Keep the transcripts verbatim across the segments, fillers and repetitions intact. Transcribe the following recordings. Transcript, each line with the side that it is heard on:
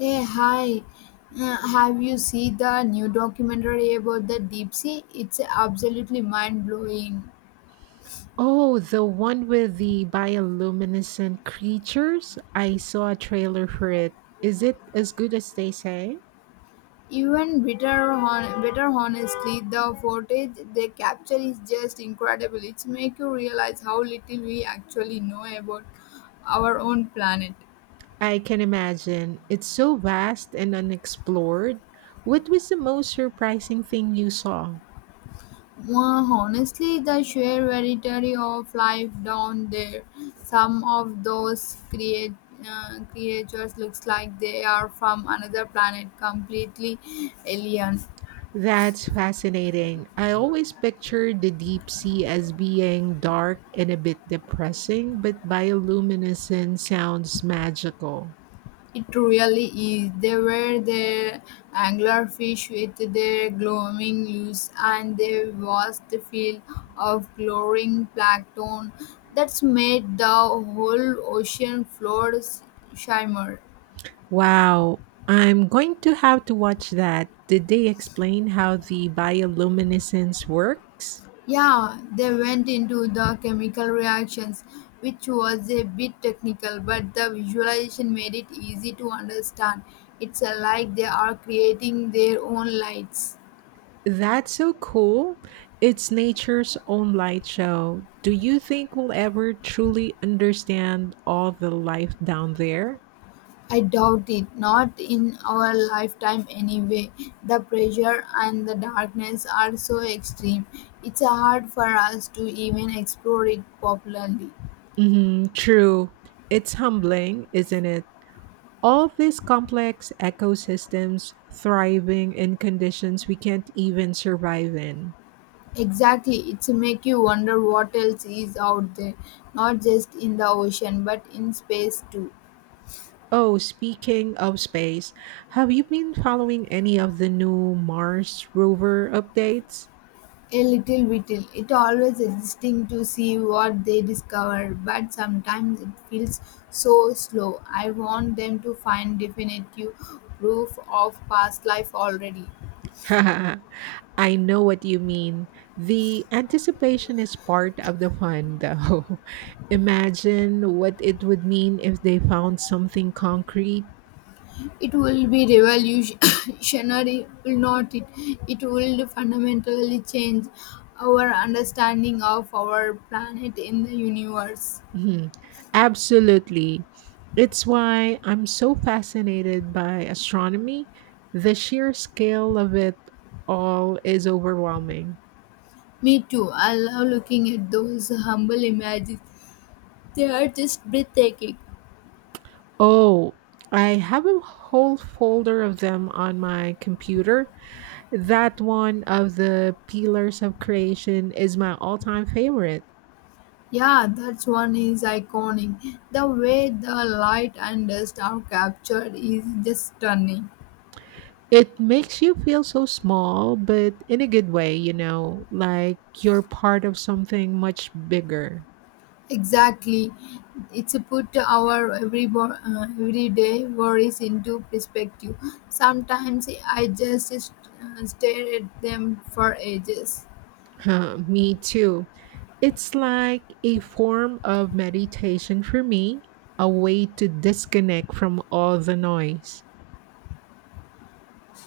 left: Hey, hi. Uh, have you seen the new documentary about the deep sea? It's absolutely mind blowing.
right: Oh, the one with the bioluminescent creatures? I saw a trailer for it. Is it as good as they say?
left: Even better, hon- better honestly, the footage they capture is just incredible. It's make you realize how little we actually know about our own planet.
right: I can imagine. It's so vast and unexplored. What was the most surprising thing you saw?
left: Well, honestly, the sheer variety of life down there. Some of those create, uh, creatures looks like they are from another planet, completely alien.
right: That's fascinating. I always pictured the deep sea as being dark and a bit depressing, but bioluminescent sounds magical.
left: It really is. They were their anglerfish with their glowing leaves and their vast field of glowing plankton that's made the whole ocean floor shimmer.
right: Wow, I'm going to have to watch that. Did they explain how the bioluminescence works?
left: Yeah, they went into the chemical reactions, which was a bit technical, but the visualization made it easy to understand. It's uh, like they are creating their own lights.
right: That's so cool. It's nature's own light show. Do you think we'll ever truly understand all the life down there?
left: I doubt it, not in our lifetime anyway. The pressure and the darkness are so extreme, it's uh, hard for us to even explore it popularly.
right: Hmm true. It's humbling, isn't it? All these complex ecosystems thriving in conditions we can't even survive in.
left: Exactly, it's make you wonder what else is out there, not just in the ocean but in space too.
right: Oh, speaking of space, have you been following any of the new Mars rover updates?
left: A little bit. It always existing to see what they discover, but sometimes it feels so slow. I want them to find definitive proof of past life already.
right: I know what you mean. The anticipation is part of the fun, though. Imagine what it would mean if they found something concrete.
left: It will be revolutionary, will not it? It will fundamentally change our understanding of our planet in the universe.
right: Mhm. Absolutely. It's why I'm so fascinated by astronomy. The sheer scale of it all is overwhelming.
left: Me too. I love looking at those humble images. They are just breathtaking.
right: Oh, I have a whole folder of them on my computer. That one of the pillars of creation is my all time favorite.
left: Yeah, that's one is iconic. The way the light and dust are captured is just stunning.
right: It makes you feel so small, but in a good way, you know, like you're part of something much bigger.
left: Exactly. It's put our every bo- uh, everyday worries into perspective. Sometimes I just uh, stare at them for ages.
right: Huh, me too. It's like a form of meditation for me, a way to disconnect from all the noise.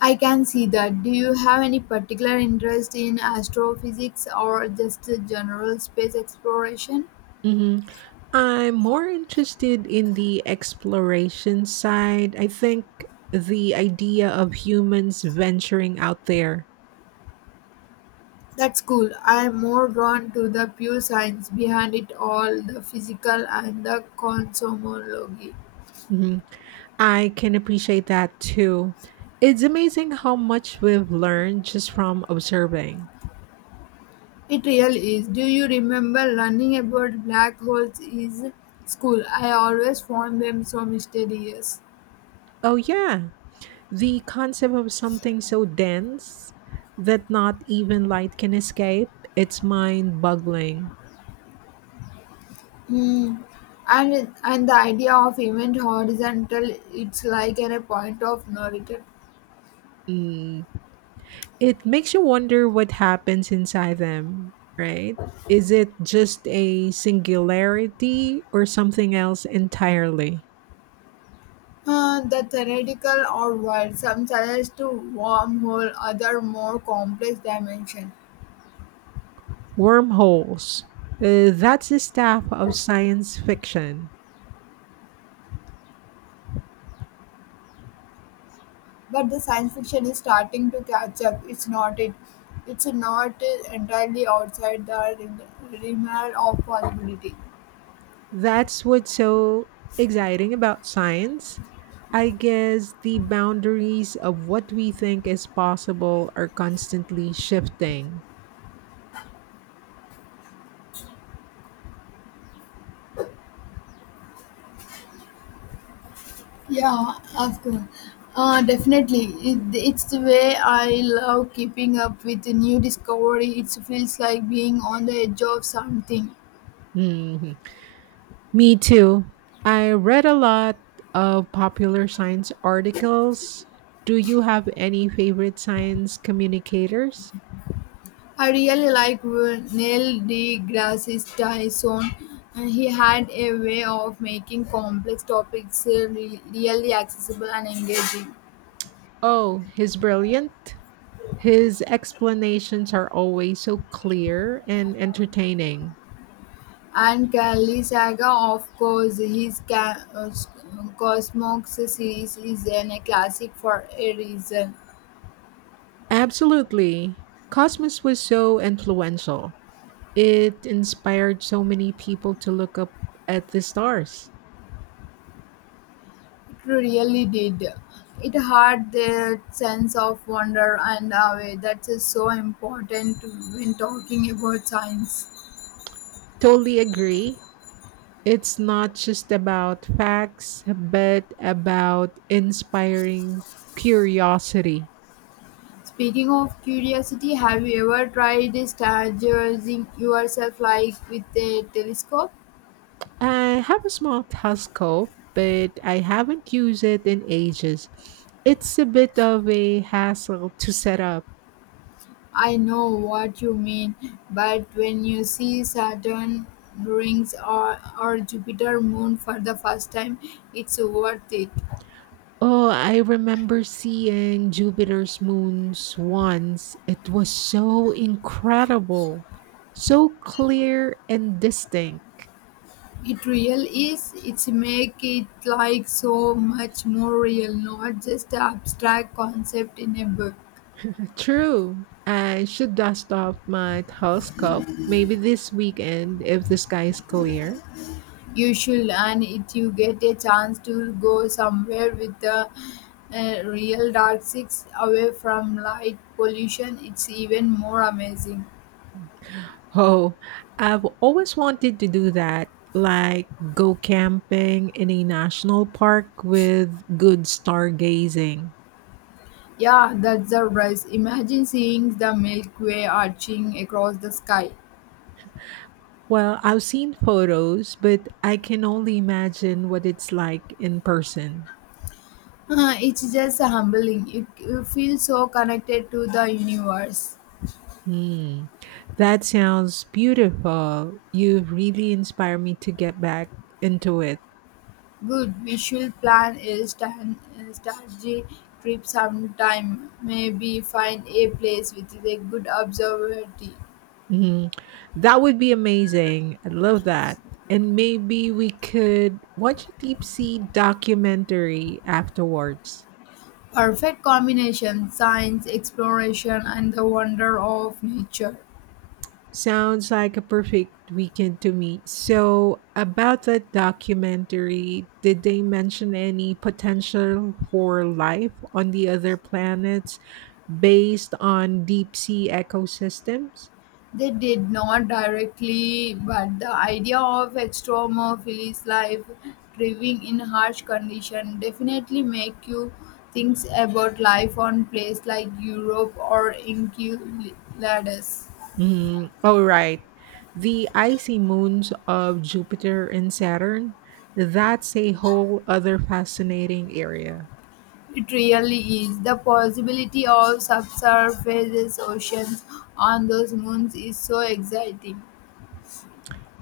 left: I can see that. Do you have any particular interest in astrophysics or just uh, general space exploration?
right: hmm I'm more interested in the exploration side. I think the idea of humans venturing out there,
left: That's cool. I am more drawn to the pure science behind it all, the physical and the cosmology.
right: Mhm. I can appreciate that too. It's amazing how much we've learned just from observing.
left: It really is. Do you remember learning about black holes is school? I always found them so mysterious.
right: Oh, yeah. The concept of something so dense that not even light can escape, it's mind boggling.
left: Hmm. And and the idea of event horizontal, it's like at a point of no return.
right: Mm, it makes you wonder what happens inside them, right? Is it just a singularity or something else entirely?
left: Uh, the theoretical or world, some challenge to wormhole, other more complex dimension.
right: Wormholes. Uh, that's the stuff of science fiction.
left: But the science fiction is starting to catch up. It's not it. It's not uh, entirely outside the re- realm of possibility.
right: That's what's so exciting about science. I guess the boundaries of what we think is possible are constantly shifting.
left: Yeah, of course. Uh, definitely. It, it's the way I love keeping up with the new discovery. It feels like being on the edge of something.
right: Mhm. Me too. I read a lot of popular science articles. Do you have any favorite science communicators?
left: I really like Neil deGrasse Tyson. Uh, He had a way of making complex topics uh, re- really accessible and engaging.
right: Oh, he's brilliant. His explanations are always so clear and entertaining.
left: And Kali Saga, of course, his ca- uh, s- Cosmox series is an, a classic for a reason.
right: Absolutely. Cosmos was so influential. It inspired so many people to look up at the stars.
left: It really did. It had that sense of wonder and awe that's uh, so important when talking about science.
right: Totally agree. It's not just about facts, but about inspiring curiosity.
left: Speaking of curiosity, have you ever tried stargazing yourself like with a telescope?
right: I have a small telescope, but I haven't used it in ages. It's a bit of a hassle to set up.
left: I know what you mean, but when you see Saturn rings or, or Jupiter moon for the first time, it's worth it.
right: Oh, I remember seeing Jupiter's moons once. It was so incredible, so clear and distinct.
left: It really is. It's make it like so much more real, not just an abstract concept in a book.
right: True. I should dust off my telescope. Maybe this weekend if the sky is clear.
left: You should, and if you get a chance to go somewhere with the a real dark six away from light pollution, it's even more amazing.
right: Oh, I've always wanted to do that. Like go camping in a national park with good stargazing.
left: Yeah, that's the price. Imagine seeing the Milky Way arching across the sky.
right: Well, I've seen photos, but I can only imagine what it's like in person.
left: Uh, it's just humbling. You, you feel so connected to the universe.
right: Hmm. That sounds beautiful. You really inspire me to get back into it.
left: Good. We should plan a stan- a strategy trip sometime. Maybe find a place with a good observatory.
right: Mhm. That would be amazing. I love that. And maybe we could watch a deep sea documentary afterwards.
left: Perfect combination science exploration and the wonder of nature.
right: Sounds like a perfect weekend to me. So, about that documentary, did they mention any potential for life on the other planets based on deep sea ecosystems?
left: They did not directly, but the idea of extremophiles life thriving in harsh condition definitely make you think about life on place like europe or enceladus.
right: Mhm. All right, the icy moons of Jupiter and Saturn, that's a whole other fascinating area.
left: It really is, the possibility of subsurface oceans on those moons is so exciting.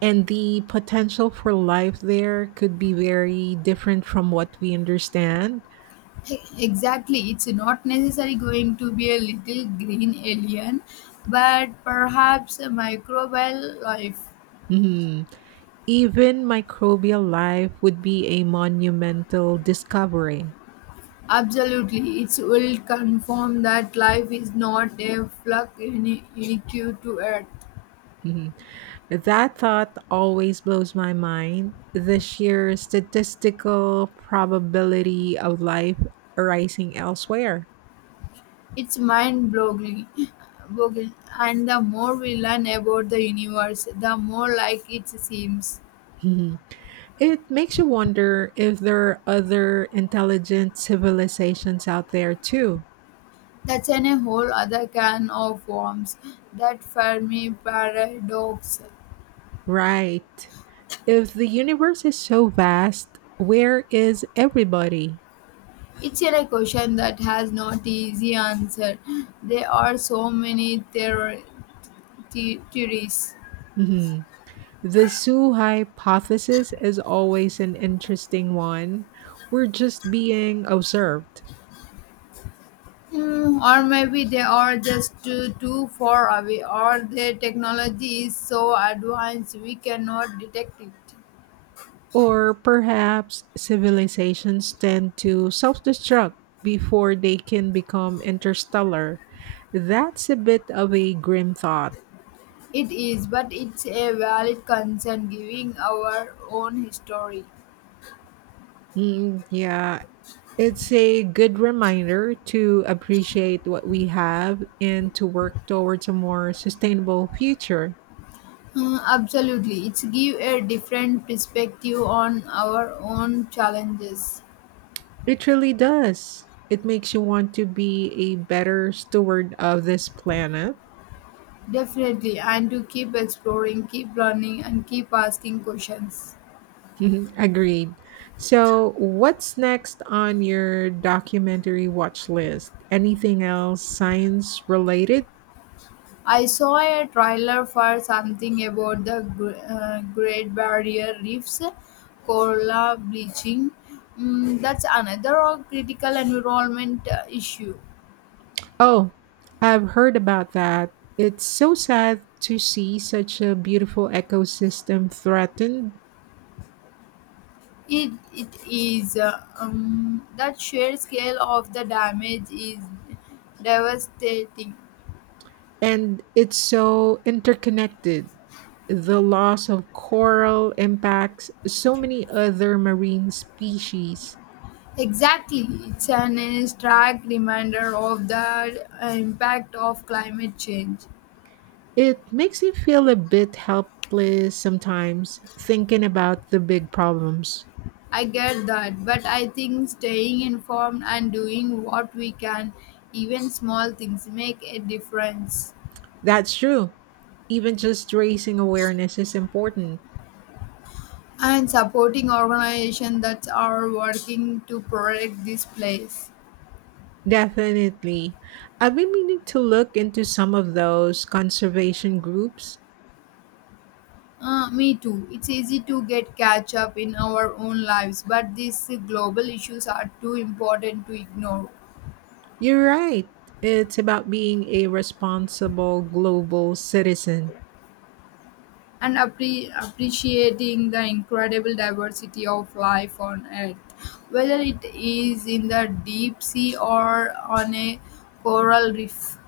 right: And the potential for life there could be very different from what we understand.
left: E- Exactly. It's not necessarily going to be a little green alien, but perhaps a microbial life.
right: Mhm. Even microbial life would be a monumental discovery.
left: Absolutely. It will confirm that life is not a flux uni- unique to Earth.
right: Mhm. That thought always blows my mind. The sheer statistical probability of life arising elsewhere.
left: It's mind boggling. Boggling. And the more we learn about the universe, the more like it seems.
right: Mhm. It makes you wonder if there are other intelligent civilizations out there too.
left: That's in a whole other can of worms. That Fermi paradox.
right: Right. If the universe is so vast, where is everybody?
left: It's yet a like, question that has not easy answer. There are so many theor- the- theories.
right: Mhm. The Sue hypothesis is always an interesting one. We're just being observed.
left: Hmm, or maybe they are just too, too far away, or their technology is so advanced we cannot detect it.
right: Or perhaps civilizations tend to self destruct before they can become interstellar. That's a bit of a grim thought.
left: It is, but it's a valid concern giving our own history.
right: Mm, yeah, it's a good reminder to appreciate what we have and to work towards a more sustainable future.
left: Hmm, absolutely, it's give a different perspective on our own challenges.
right: It really does. It makes you want to be a better steward of this planet.
left: Definitely, and to keep exploring, keep learning, and keep asking questions.
right: Mhm, agreed. So, what's next on your documentary watch list? Anything else science related?
left: I saw a trailer for something about the Gr- uh, Great Barrier Reefs, coral bleaching. Mm, that's another critical environment uh, issue.
right: Oh, I've heard about that. It's so sad to see such a beautiful ecosystem threatened.
left: It, it is uh, um, that sheer scale of the damage is devastating.
right: And it's so interconnected. The loss of coral impacts so many other marine species.
left: Exactly. It's an uh, stark reminder of the uh, impact of climate change.
right: It makes me feel a bit helpless sometimes thinking about the big problems.
left: I get that, but I think staying informed and doing what we can, even small things, make a difference.
right: That's true. Even just raising awareness is important.
left: And supporting organizations that are working to protect this place.
right: Definitely. I've been meaning to look into some of those conservation groups.
left: Uh, me too. It's easy to get catch up in our own lives, but these global issues are too important to ignore.
right: You're right. It's about being a responsible global citizen.
left: And appre- appreciating the incredible diversity of life on Earth, whether it is in the deep sea or on a coral reef.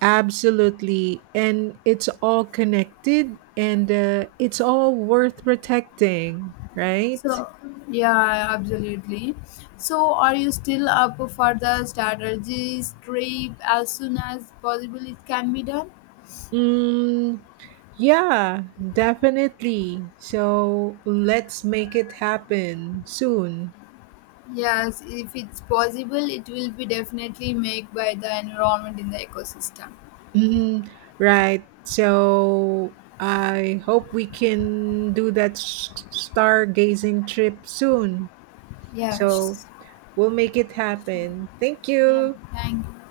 right: Absolutely. And it's all connected and uh, it's all worth protecting, right?
left: So, yeah, absolutely. So, are you still up for the strategies trip as soon as possible? It can be done.
right: Mm, yeah, definitely. So let's make it happen soon.
left: Yes, if it's possible, it will be definitely made by the environment in the ecosystem.
right: Mhm. Right. So I hope we can do that s- stargazing trip soon. So
left: Yes.
right: we'll make it happen. Thank
left: Yeah.
right: you.
left: Thank you.